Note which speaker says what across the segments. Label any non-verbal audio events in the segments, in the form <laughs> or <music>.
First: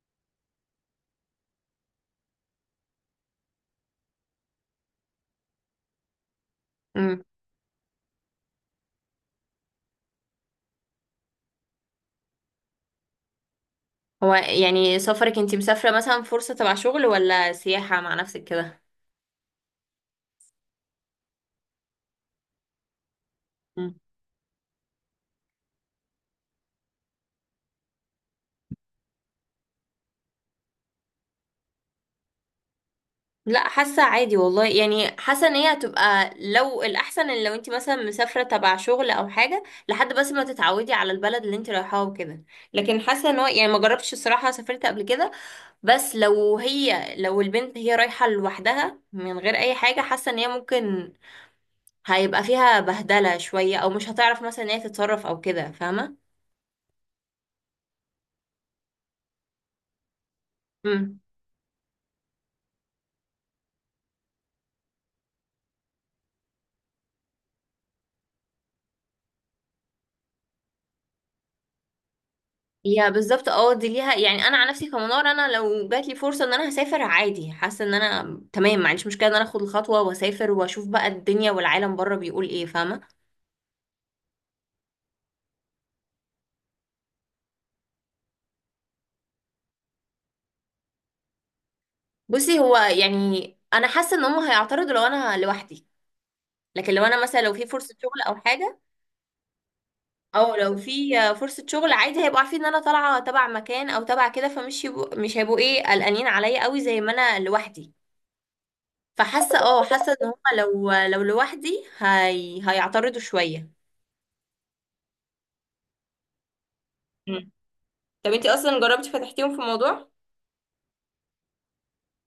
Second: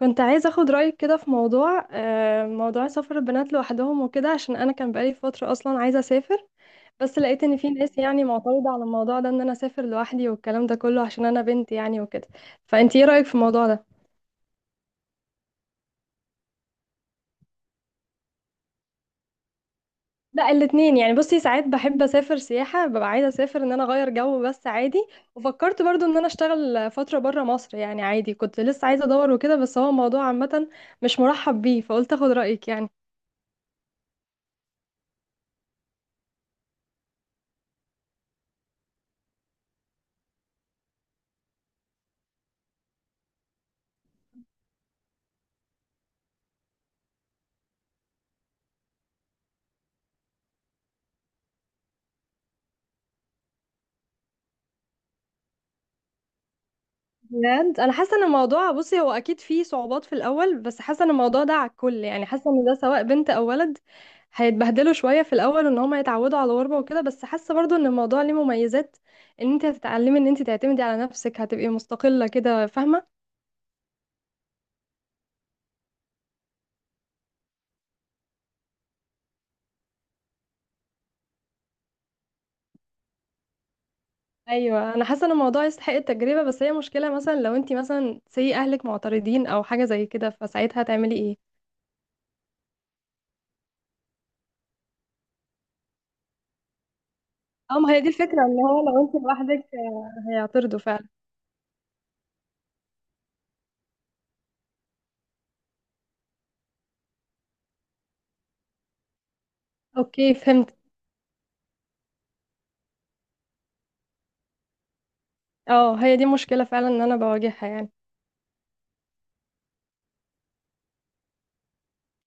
Speaker 1: كنت عايزة اخد رأيك كده في موضوع موضوع سفر البنات لوحدهم وكده، عشان انا كان بقالي فترة اصلا عايزة اسافر. بس
Speaker 2: امم
Speaker 1: لقيت ان في ناس يعني معترضة على الموضوع ده، ان انا اسافر لوحدي والكلام ده كله عشان انا بنت يعني وكده. فانت ايه رأيك في الموضوع ده؟
Speaker 2: هو يعني، سفرك انتي مسافرة مثلا فرصة تبع شغل، ولا سياحة مع نفسك كده؟
Speaker 1: لا الاتنين يعني، بصي، ساعات بحب اسافر سياحة، ببقى عايزة اسافر ان انا
Speaker 2: مم.
Speaker 1: اغير جو بس عادي. وفكرت برضو ان انا اشتغل فترة برا مصر، يعني عادي، كنت لسه عايزة ادور وكده، بس هو الموضوع عامة مش مرحب بيه، فقلت اخد رأيك يعني.
Speaker 2: لا، حاسة عادي والله، يعني حاسة ان هي هتبقى، لو الأحسن ان لو انتي مثلا مسافرة تبع شغل أو حاجة، لحد بس ما تتعودي على البلد اللي انتي رايحاها وكده. لكن حاسة ان هو يعني، ما جربتش الصراحة، سافرت قبل كده. بس لو هي لو البنت هي رايحة لوحدها من غير أي حاجة، حاسة ان هي ممكن هيبقى فيها بهدلة شوية، أو مش هتعرف مثلا ان هي تتصرف أو كده، فاهمة؟
Speaker 1: بجد انا حاسه ان الموضوع، بصي، هو اكيد فيه صعوبات في الاول، بس حاسه ان الموضوع ده على الكل يعني، حاسه ان ده سواء بنت او ولد هيتبهدلوا شويه في الاول وان هم يتعودوا على الغربه وكده. بس حاسه برضو ان الموضوع ليه مميزات، ان انت هتتعلمي ان انت تعتمدي على نفسك، هتبقي مستقله كده،
Speaker 2: يا
Speaker 1: فاهمه.
Speaker 2: بالظبط اه، دي ليها يعني. انا عن نفسي كمنار، انا لو جات لي فرصه ان انا هسافر عادي، حاسه ان انا تمام، ما عنديش مشكله ان انا اخد الخطوه واسافر واشوف بقى الدنيا والعالم بره بيقول ايه، فاهمه.
Speaker 1: ايوه انا حاسه ان الموضوع يستحق التجربه، بس هي مشكله مثلا لو انت مثلا سي اهلك معترضين او حاجه زي كده، فساعتها هتعملي ايه؟
Speaker 2: بصي، هو يعني انا حاسه ان هم هيعترضوا لو انا لوحدي، لكن لو انا مثلا لو في
Speaker 1: اه، ما
Speaker 2: فرصه
Speaker 1: هي دي
Speaker 2: شغل او
Speaker 1: الفكره، ان
Speaker 2: حاجه،
Speaker 1: هو لو انت لوحدك
Speaker 2: او لو
Speaker 1: هيعترضوا فعلا.
Speaker 2: في فرصه شغل عادي، هيبقوا عارفين ان انا طالعه تبع مكان او تبع كده، فمش يبقوا، مش هيبقوا ايه، قلقانين عليا قوي زي ما انا لوحدي. فحاسه، اه حاسه ان
Speaker 1: اوكي،
Speaker 2: هم
Speaker 1: فهمت.
Speaker 2: لو لوحدي، هيعترضوا شويه.
Speaker 1: اه، هي دي مشكلة فعلا ان انا بواجهها يعني.
Speaker 2: طب انتي اصلا جربتي فتحتيهم في موضوع؟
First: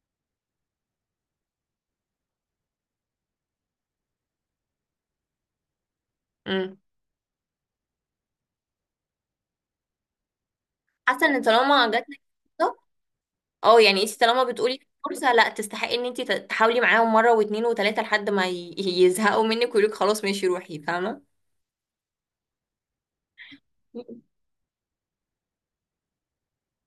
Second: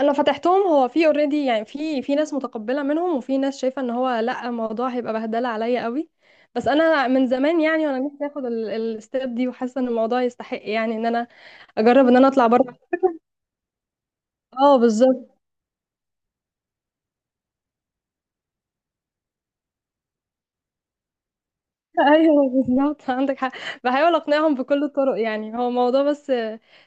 Speaker 1: انا فتحتهم، هو في اوريدي يعني، في ناس متقبلة منهم، وفي ناس شايفة ان هو لا الموضوع هيبقى بهدلة عليا قوي. بس
Speaker 2: امم
Speaker 1: انا من زمان يعني وانا نفسي اخد الستيب دي، وحاسة ان الموضوع يستحق يعني، ان
Speaker 2: حاسه
Speaker 1: انا
Speaker 2: ان طالما
Speaker 1: اجرب ان
Speaker 2: جاتلك
Speaker 1: انا اطلع
Speaker 2: فرصه،
Speaker 1: بره.
Speaker 2: اه يعني انتي طالما
Speaker 1: اه
Speaker 2: بتقولي
Speaker 1: بالظبط.
Speaker 2: فرصه، لا، تستحقي ان انتي تحاولي معاهم مره واتنين وتلاته لحد ما يزهقوا منك ويقولك خلاص ماشي روحي، فاهمه.
Speaker 1: <laughs> ايوه بالظبط، عندك حق. بحاول اقنعهم بكل الطرق، يعني هو موضوع بس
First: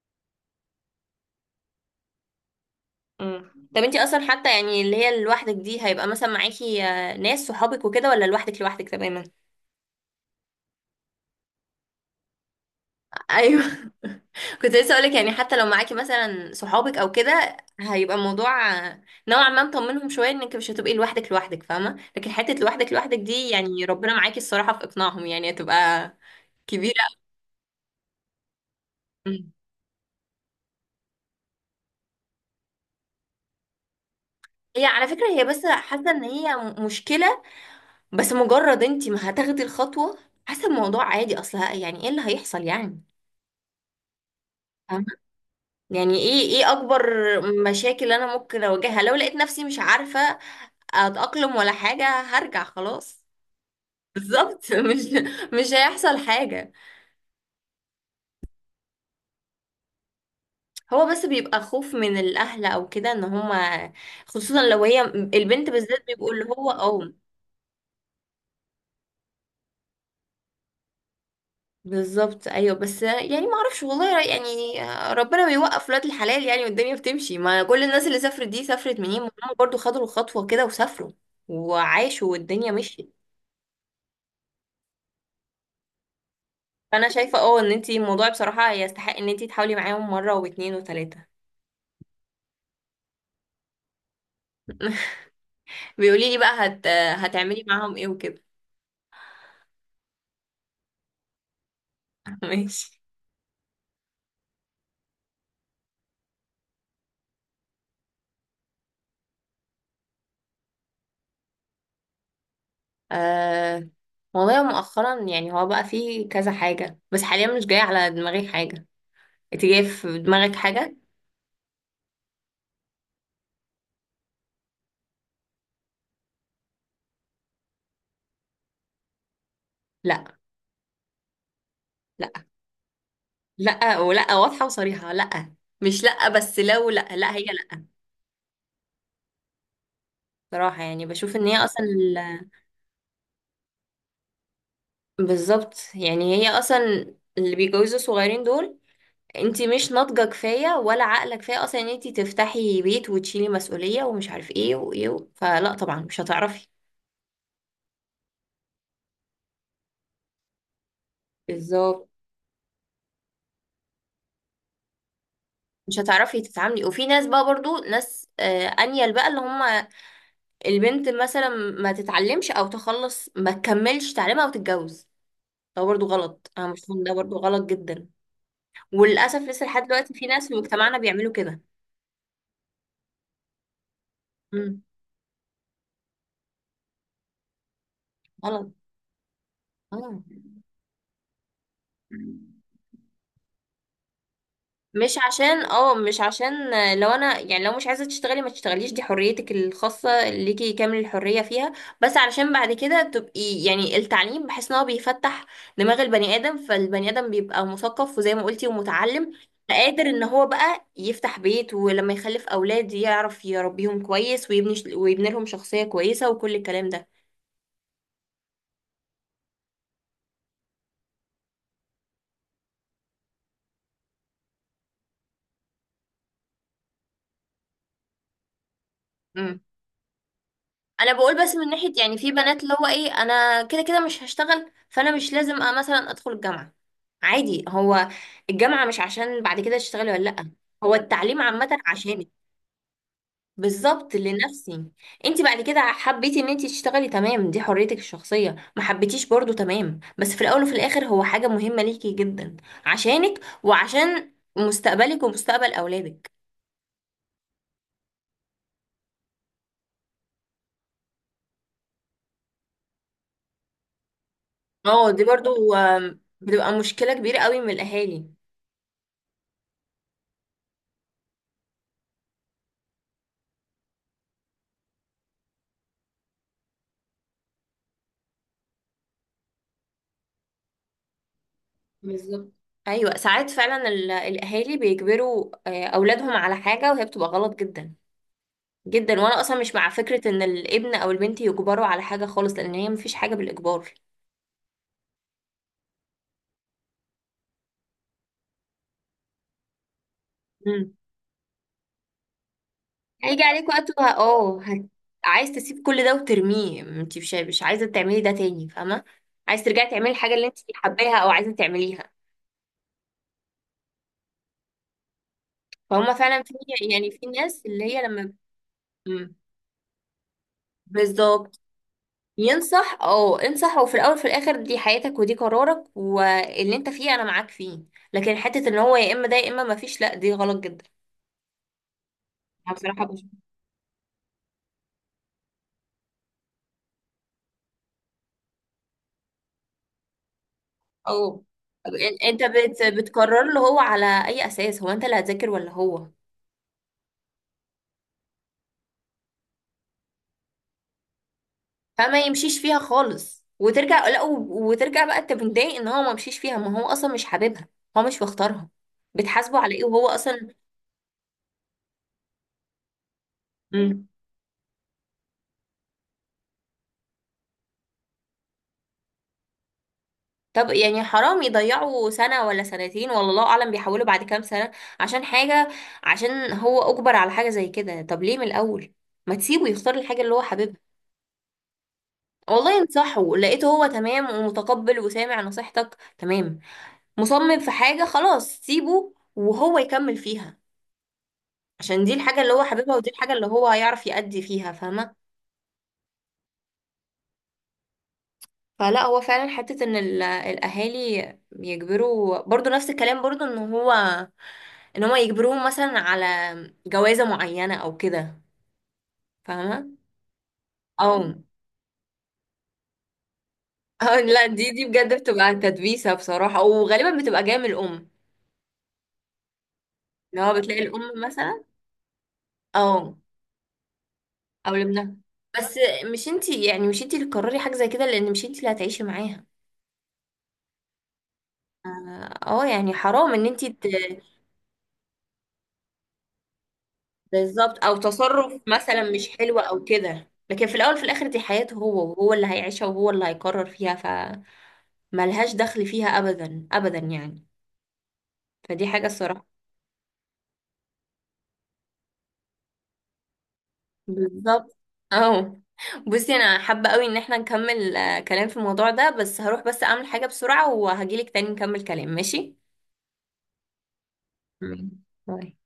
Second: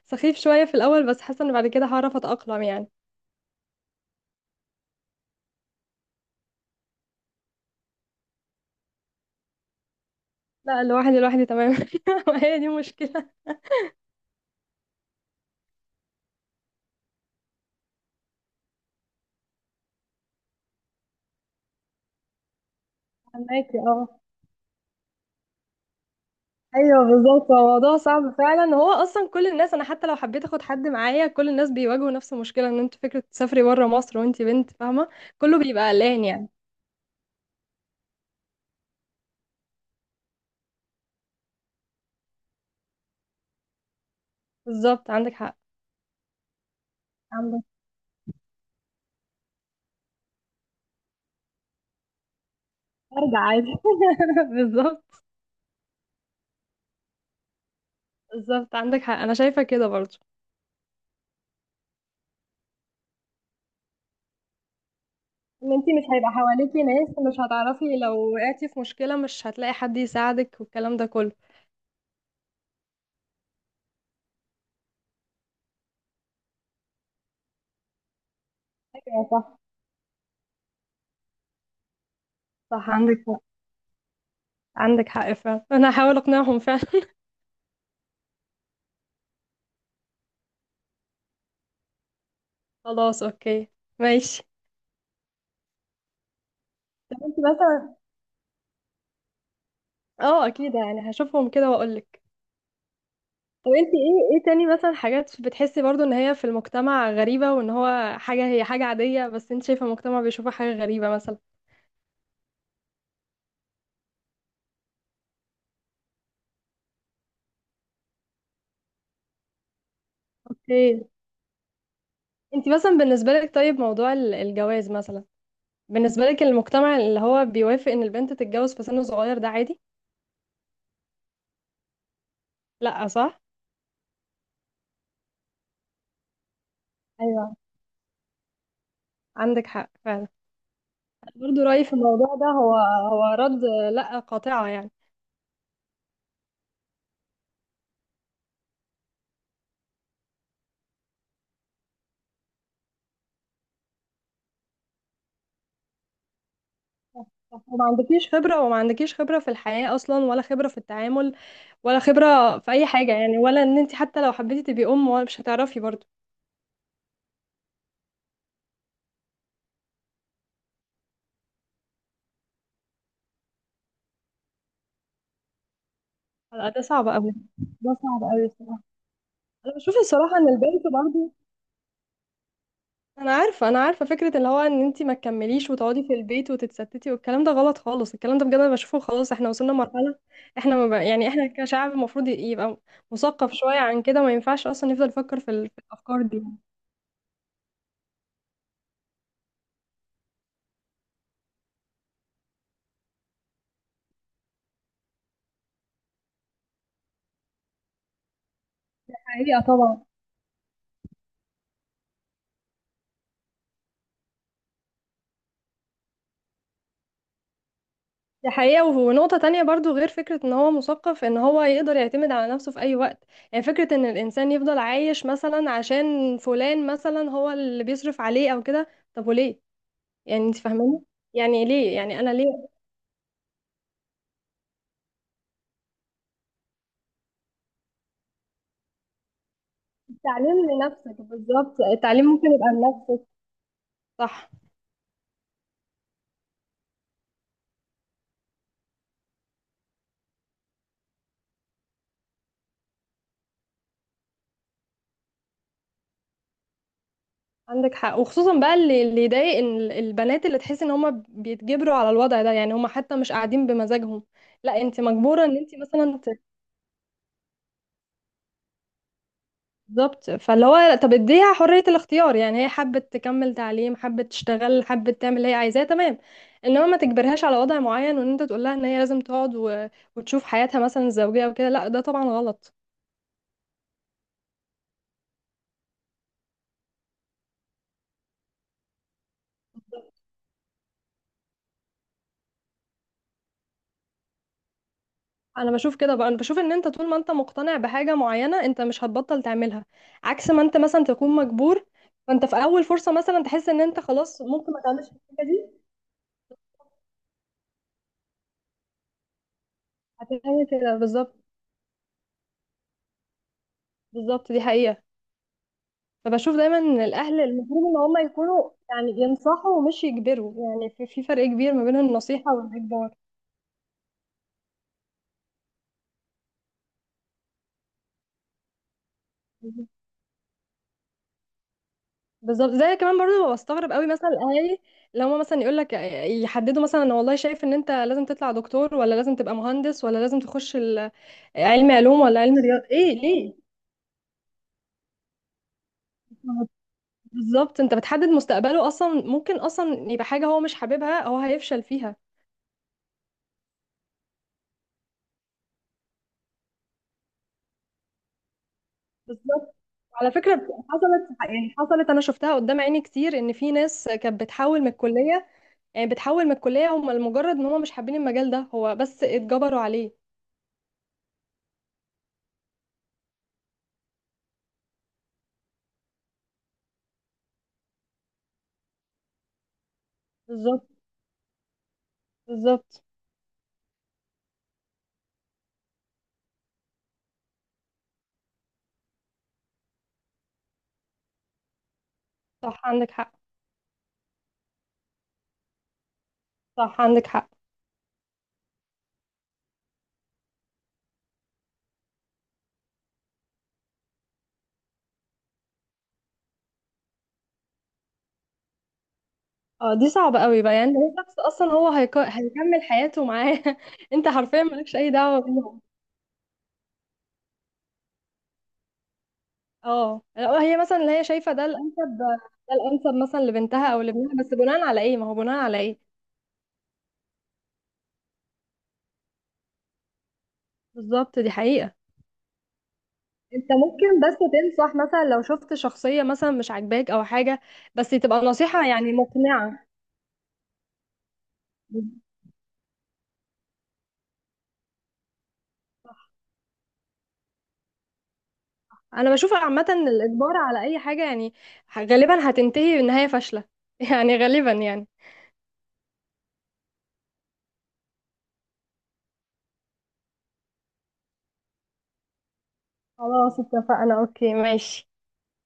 Speaker 1: سخيف شوية في الاول، بس حاسة ان بعد كده هعرف اتأقلم يعني.
Speaker 2: طب انتي اصلا حتى، يعني اللي هي لوحدك دي، هيبقى مثلا معاكي ناس صحابك وكده، ولا لوحدك لوحدك تماما؟
Speaker 1: لا، لوحدي لوحدي تمام. <laughs> هي دي مشكلة.
Speaker 2: ايوه. <laughs> كنت لسه اقولك، يعني حتى لو معاكي مثلا صحابك او كده، هيبقى الموضوع نوعا ما مطمنهم شويه انك مش هتبقي لوحدك لوحدك فاهمه. لكن حته لوحدك لوحدك دي
Speaker 1: فهماكي
Speaker 2: يعني،
Speaker 1: اه.
Speaker 2: ربنا معاكي الصراحه في اقناعهم، يعني هتبقى كبيره.
Speaker 1: ايوه بالظبط، هو موضوع صعب فعلا، هو اصلا كل
Speaker 2: مم.
Speaker 1: الناس، انا حتى لو حبيت اخد حد معايا، كل الناس بيواجهوا نفس المشكله، ان انت فكره تسافري بره مصر وانت بنت،
Speaker 2: هي على
Speaker 1: فاهمه.
Speaker 2: فكره، هي
Speaker 1: كله
Speaker 2: بس
Speaker 1: بيبقى
Speaker 2: حاسه ان
Speaker 1: قلقان يعني.
Speaker 2: هي مشكله، بس مجرد انت ما هتاخدي الخطوه، حاسه الموضوع عادي اصلا، يعني ايه اللي هيحصل يعني. فاهمة؟
Speaker 1: بالظبط، عندك حق.
Speaker 2: يعني ايه، ايه اكبر
Speaker 1: عندك.
Speaker 2: مشاكل انا ممكن اواجهها لو لقيت نفسي مش عارفه اتأقلم ولا حاجة، هرجع خلاص.
Speaker 1: ارجع عادي. <laughs>
Speaker 2: بالظبط. <laughs> مش
Speaker 1: بالظبط.
Speaker 2: مش هيحصل حاجة.
Speaker 1: بالظبط عندك حق، انا شايفه كده برضو.
Speaker 2: هو بس بيبقى خوف من الأهل أو كده، إن هما خصوصا لو هي البنت
Speaker 1: ان انت مش
Speaker 2: بالذات،
Speaker 1: هيبقى
Speaker 2: بيبقوا اللي هو
Speaker 1: حواليكي ناس،
Speaker 2: اه.
Speaker 1: مش هتعرفي لو وقعتي في مشكله، مش هتلاقي حد يساعدك والكلام ده كله.
Speaker 2: بالظبط أيوه، بس يعني ما أعرفش والله يعني، ربنا بيوقف ولاد الحلال يعني، والدنيا بتمشي. ما كل الناس اللي سافرت دي، سافرت منين؟
Speaker 1: ايوه
Speaker 2: ما هما
Speaker 1: صح.
Speaker 2: برضو خدوا الخطوة كده وسافروا وعاشوا والدنيا
Speaker 1: صح،
Speaker 2: مشيت.
Speaker 1: عندك حق. عندك حق فعلا، انا هحاول اقنعهم فعلا.
Speaker 2: فأنا شايفة اه، إن انتي الموضوع بصراحة يستحق إن انتي تحاولي معاهم مرة واتنين وتلاتة.
Speaker 1: <laughs> خلاص اوكي. ماشي.
Speaker 2: بيقولي لي بقى
Speaker 1: طب انت
Speaker 2: هتعملي
Speaker 1: مثلا.
Speaker 2: معاهم ايه وكده.
Speaker 1: اه اكيد، يعني هشوفهم كده واقولك.
Speaker 2: <laughs> ماشي.
Speaker 1: طب انت ايه، ايه تاني مثلا حاجات بتحسي برضو ان هي في المجتمع غريبة، وان هو حاجة هي حاجة عادية بس انت شايفة المجتمع بيشوفها حاجة غريبة مثلا؟
Speaker 2: آه... والله مؤخرا يعني هو بقى فيه كذا حاجة، بس حاليا مش جاية على دماغي حاجة. انت جاية في دماغك حاجة؟
Speaker 1: اوكي. انت مثلا، بالنسبة لك، طيب موضوع الجواز مثلا، بالنسبة لك المجتمع اللي هو بيوافق ان البنت تتجوز في سن صغير ده عادي؟
Speaker 2: لا. لا.
Speaker 1: لا صح.
Speaker 2: لا ولا واضحة وصريحة، لا. مش لا، بس لو لا لا، هي
Speaker 1: ايوه،
Speaker 2: لا.
Speaker 1: عندك حق فعلا.
Speaker 2: صراحة يعني بشوف ان هي
Speaker 1: برضو رأيي
Speaker 2: اصلا
Speaker 1: في الموضوع ده هو، هو رد لا قاطعة يعني.
Speaker 2: بالظبط، يعني هي اصلا اللي بيتجوزوا صغيرين دول، انت مش ناضجة كفاية ولا عقلك كفاية اصلا ان انت تفتحي بيت وتشيلي مسؤولية ومش عارف ايه وايه و، فلا طبعا مش هتعرفي.
Speaker 1: صح، صح. وما عندكيش خبرة، وما عندكيش خبرة في الحياة أصلا، ولا خبرة في التعامل، ولا
Speaker 2: بالظبط
Speaker 1: خبرة في أي حاجة يعني، ولا إن أنت حتى لو حبيتي تبقي أم ولا، مش هتعرفي
Speaker 2: مش
Speaker 1: برضه.
Speaker 2: هتعرفي تتعاملي. وفي ناس بقى برضو ناس انيل بقى، اللي هم البنت مثلا ما تتعلمش او تخلص ما تكملش تعليمها وتتجوز، ده برضو غلط، انا
Speaker 1: لا،
Speaker 2: مش
Speaker 1: ده
Speaker 2: فاهمة،
Speaker 1: صعب
Speaker 2: ده
Speaker 1: أوي.
Speaker 2: برضو غلط
Speaker 1: ده
Speaker 2: جدا.
Speaker 1: صعب أوي الصراحة.
Speaker 2: وللاسف لسه
Speaker 1: أنا
Speaker 2: لحد
Speaker 1: بشوف
Speaker 2: دلوقتي في
Speaker 1: الصراحة
Speaker 2: ناس
Speaker 1: إن
Speaker 2: في
Speaker 1: البنت
Speaker 2: مجتمعنا بيعملوا
Speaker 1: برضه،
Speaker 2: كده.
Speaker 1: أنا عارفة، أنا عارفة فكرة اللي هو
Speaker 2: امم
Speaker 1: إن أنت ما تكمليش وتقعدي في البيت وتتستتي، والكلام ده غلط خالص، الكلام ده بجد أنا
Speaker 2: غلط،
Speaker 1: بشوفه خلاص، إحنا وصلنا مرحلة،
Speaker 2: اه.
Speaker 1: إحنا ما بقى يعني، إحنا كشعب المفروض يبقى مثقف شوية عن كده، ما ينفعش أصلا نفضل
Speaker 2: مش
Speaker 1: نفكر في
Speaker 2: عشان
Speaker 1: في
Speaker 2: اه، مش
Speaker 1: الأفكار دي.
Speaker 2: عشان لو انا يعني، لو مش عايزه تشتغلي ما تشتغليش، دي حريتك الخاصه ليكي، كامل الحريه فيها. بس علشان بعد كده تبقي يعني، التعليم بحس ان هو بيفتح دماغ البني ادم، فالبني ادم بيبقى مثقف وزي ما قلتي ومتعلم،
Speaker 1: حقيقة طبعا.
Speaker 2: قادر ان هو بقى يفتح بيت، ولما يخلف اولاد يعرف يربيهم كويس، ويبني، ويبني لهم شخصيه كويسه، وكل الكلام
Speaker 1: دي حقيقة، ونقطة تانية برضو غير فكرة ان هو مثقف، ان هو يقدر يعتمد على نفسه في اي وقت. يعني فكرة ان الانسان يفضل عايش مثلا عشان فلان مثلا هو اللي بيصرف عليه او كده، طب
Speaker 2: ده.
Speaker 1: وليه يعني؟ انت فاهماني؟
Speaker 2: انا بقول بس
Speaker 1: يعني
Speaker 2: من ناحيه
Speaker 1: ليه
Speaker 2: يعني،
Speaker 1: يعني، انا
Speaker 2: في بنات
Speaker 1: ليه؟
Speaker 2: اللي هو ايه، انا كده كده مش هشتغل، فانا مش لازم مثلا ادخل الجامعه، عادي. هو الجامعه مش عشان بعد كده تشتغلي ولا لا،
Speaker 1: التعليم
Speaker 2: هو
Speaker 1: لنفسك،
Speaker 2: التعليم عامه
Speaker 1: بالظبط، التعليم
Speaker 2: عشانك.
Speaker 1: ممكن يبقى لنفسك.
Speaker 2: بالظبط،
Speaker 1: صح.
Speaker 2: لنفسي. انت بعد كده حبيتي ان انت تشتغلي، تمام، دي حريتك الشخصيه، ما حبيتيش برضو، تمام. بس في الاول وفي الاخر هو حاجه مهمه ليكي جدا، عشانك، وعشان مستقبلك ومستقبل اولادك.
Speaker 1: عندك حق، وخصوصا بقى اللي يضايق، ان البنات اللي تحس ان هم بيتجبروا على الوضع ده، يعني هم حتى مش قاعدين بمزاجهم. لا، انت
Speaker 2: اه دي
Speaker 1: مجبورة ان
Speaker 2: برضو
Speaker 1: انت مثلا.
Speaker 2: بتبقى مشكله كبيره قوي من الاهالي.
Speaker 1: بالظبط، فاللي هو، طب اديها حرية الاختيار يعني، هي حابة تكمل تعليم، حابة تشتغل، حابة تعمل اللي هي عايزاه، تمام. انما ما تجبرهاش على وضع معين، وان انت تقول لها ان هي لازم تقعد وتشوف حياتها مثلا الزوجية وكده. لا ده طبعا
Speaker 2: بالظبط.
Speaker 1: غلط.
Speaker 2: ايوه، ساعات فعلا الاهالي بيجبروا اولادهم على حاجه وهي بتبقى غلط جدا جدا. وانا اصلا مش مع فكره ان الابن او البنت يجبروا على حاجه خالص، لان هي مفيش حاجه بالاجبار.
Speaker 1: انا بشوف كده بقى، انا بشوف ان انت طول ما انت مقتنع بحاجة معينة، انت مش هتبطل تعملها، عكس ما انت
Speaker 2: امم
Speaker 1: مثلا تكون مجبور، فانت في اول فرصة
Speaker 2: هيجي
Speaker 1: مثلا
Speaker 2: عليك
Speaker 1: تحس ان
Speaker 2: وقت
Speaker 1: انت خلاص ممكن ما تعملش الحاجة
Speaker 2: عايز
Speaker 1: دي،
Speaker 2: تسيب كل ده وترميه، انت مش عايزه تعملي ده تاني فاهمه، عايز ترجعي تعملي الحاجه اللي انت
Speaker 1: هتعمل كده
Speaker 2: حباها او
Speaker 1: بالظبط.
Speaker 2: عايزه تعمليها.
Speaker 1: بالظبط، دي حقيقة.
Speaker 2: فهم فعلا في،
Speaker 1: فبشوف دايما ان
Speaker 2: يعني في
Speaker 1: الاهل
Speaker 2: ناس اللي
Speaker 1: المفروض ان
Speaker 2: هي
Speaker 1: هم
Speaker 2: لما.
Speaker 1: يكونوا يعني
Speaker 2: مم.
Speaker 1: ينصحوا ومش يجبروا، يعني في فرق
Speaker 2: بالظبط،
Speaker 1: كبير ما بين النصيحه
Speaker 2: ينصح،
Speaker 1: والاجبار.
Speaker 2: اه انصح. وفي الاول وفي الاخر دي حياتك ودي قرارك واللي انت فيه انا معاك فيه، لكن حته ان هو يا اما ده يا اما ما فيش، لا دي غلط جدا.
Speaker 1: بالظبط.
Speaker 2: انا
Speaker 1: زي
Speaker 2: بصراحه
Speaker 1: كمان
Speaker 2: بشوف،
Speaker 1: برضه بستغرب قوي مثلا الاهالي لو هم مثلا يقول لك، يحددوا مثلا، انا والله شايف ان انت لازم تطلع دكتور، ولا لازم تبقى مهندس، ولا لازم تخش
Speaker 2: اه
Speaker 1: علم علوم ولا
Speaker 2: انت
Speaker 1: علم رياضه، ايه
Speaker 2: بتقرر
Speaker 1: ليه؟
Speaker 2: له هو على اي اساس؟ هو انت اللي هتذاكر ولا هو؟
Speaker 1: بالظبط، انت بتحدد مستقبله، اصلا ممكن اصلا يبقى حاجه هو مش حاببها، هو هيفشل فيها.
Speaker 2: فما يمشيش فيها خالص، وترجع لا وترجع بقى انت متضايق ان هو ما مشيش فيها، ما هو اصلا مش حاببها، هو مش مختارها، بتحاسبه على
Speaker 1: بالظبط.
Speaker 2: ايه وهو
Speaker 1: على
Speaker 2: اصلا.
Speaker 1: فكرة، حصلت يعني، حصلت أنا شفتها قدام عيني كتير، إن في
Speaker 2: مم.
Speaker 1: ناس كانت بتحول من الكلية، يعني بتحول من الكلية هم لمجرد إن هم مش حابين المجال ده، هو بس اتجبروا عليه.
Speaker 2: طب يعني حرام يضيعوا سنة ولا سنتين ولا الله أعلم، بيحولوا بعد كام سنة عشان حاجة، عشان هو أجبر على حاجة زي كده. طب ليه من الأول ما تسيبه يختار الحاجة اللي هو حاببها؟
Speaker 1: بالظبط.
Speaker 2: والله
Speaker 1: بالظبط.
Speaker 2: انصحه، لقيته هو تمام ومتقبل وسامع نصيحتك تمام، مصمم في حاجة خلاص، سيبه وهو يكمل فيها، عشان دي الحاجة اللي هو
Speaker 1: صح،
Speaker 2: حاببها، ودي
Speaker 1: عندك حق.
Speaker 2: الحاجة اللي هو هيعرف يأدي فيها، فاهمة.
Speaker 1: صح، عندك حق.
Speaker 2: فلا، هو فعلا حتة ان الاهالي يجبروا، برضو نفس الكلام، برضو ان هو، ان هما يجبروهم مثلا على جوازة معينة او كده،
Speaker 1: اه
Speaker 2: فاهمة.
Speaker 1: دي صعبة قوي بقى، يعني
Speaker 2: او
Speaker 1: هو
Speaker 2: <laughs>
Speaker 1: شخص أصلا هو هيكمل حياته معاه. <laughs>
Speaker 2: أو
Speaker 1: أنت
Speaker 2: لا،
Speaker 1: حرفيا
Speaker 2: دي
Speaker 1: مالكش أي
Speaker 2: بجد
Speaker 1: دعوة
Speaker 2: بتبقى
Speaker 1: بيهم.
Speaker 2: تدبيسة بصراحة، وغالبا بتبقى جاية من الام،
Speaker 1: اه،
Speaker 2: اللي هو
Speaker 1: لو هي
Speaker 2: بتلاقي
Speaker 1: مثلا اللي
Speaker 2: الام
Speaker 1: هي شايفة
Speaker 2: مثلا،
Speaker 1: ده الأنسب، ده
Speaker 2: او
Speaker 1: الأنسب مثلا لبنتها أو لابنها، بس
Speaker 2: او
Speaker 1: بناء على
Speaker 2: لابنها
Speaker 1: إيه؟ ما هو بناء
Speaker 2: بس.
Speaker 1: على إيه؟
Speaker 2: مش انتي، يعني مش انتي اللي تقرري حاجة زي كده، لان مش انتي اللي هتعيشي معاها.
Speaker 1: بالظبط، دي
Speaker 2: اه
Speaker 1: حقيقة.
Speaker 2: يعني حرام ان انتي
Speaker 1: انت ممكن بس تنصح مثلا لو شفت شخصية مثلا مش عاجباك او حاجة،
Speaker 2: بالظبط، او
Speaker 1: بس تبقى
Speaker 2: تصرف
Speaker 1: نصيحة
Speaker 2: مثلا
Speaker 1: يعني
Speaker 2: مش حلو او
Speaker 1: مقنعة.
Speaker 2: كده، لكن في الاول في الاخر دي حياته هو، وهو اللي هيعيشها وهو اللي هيقرر فيها، ف ملهاش دخل فيها ابدا ابدا يعني. فدي حاجه
Speaker 1: انا
Speaker 2: الصراحه.
Speaker 1: بشوف عامة الاجبار على اي حاجة يعني غالبا هتنتهي بنهاية فاشلة. <laughs> يعني غالبا
Speaker 2: بالظبط
Speaker 1: يعني.
Speaker 2: اه. بصي انا حابه قوي ان احنا نكمل كلام في الموضوع ده، بس هروح بس اعمل حاجه بسرعه وهجيلك تاني نكمل كلام، ماشي؟
Speaker 1: خلاص، اتفقنا، اوكي
Speaker 2: مم.
Speaker 1: ماشي.
Speaker 2: باي.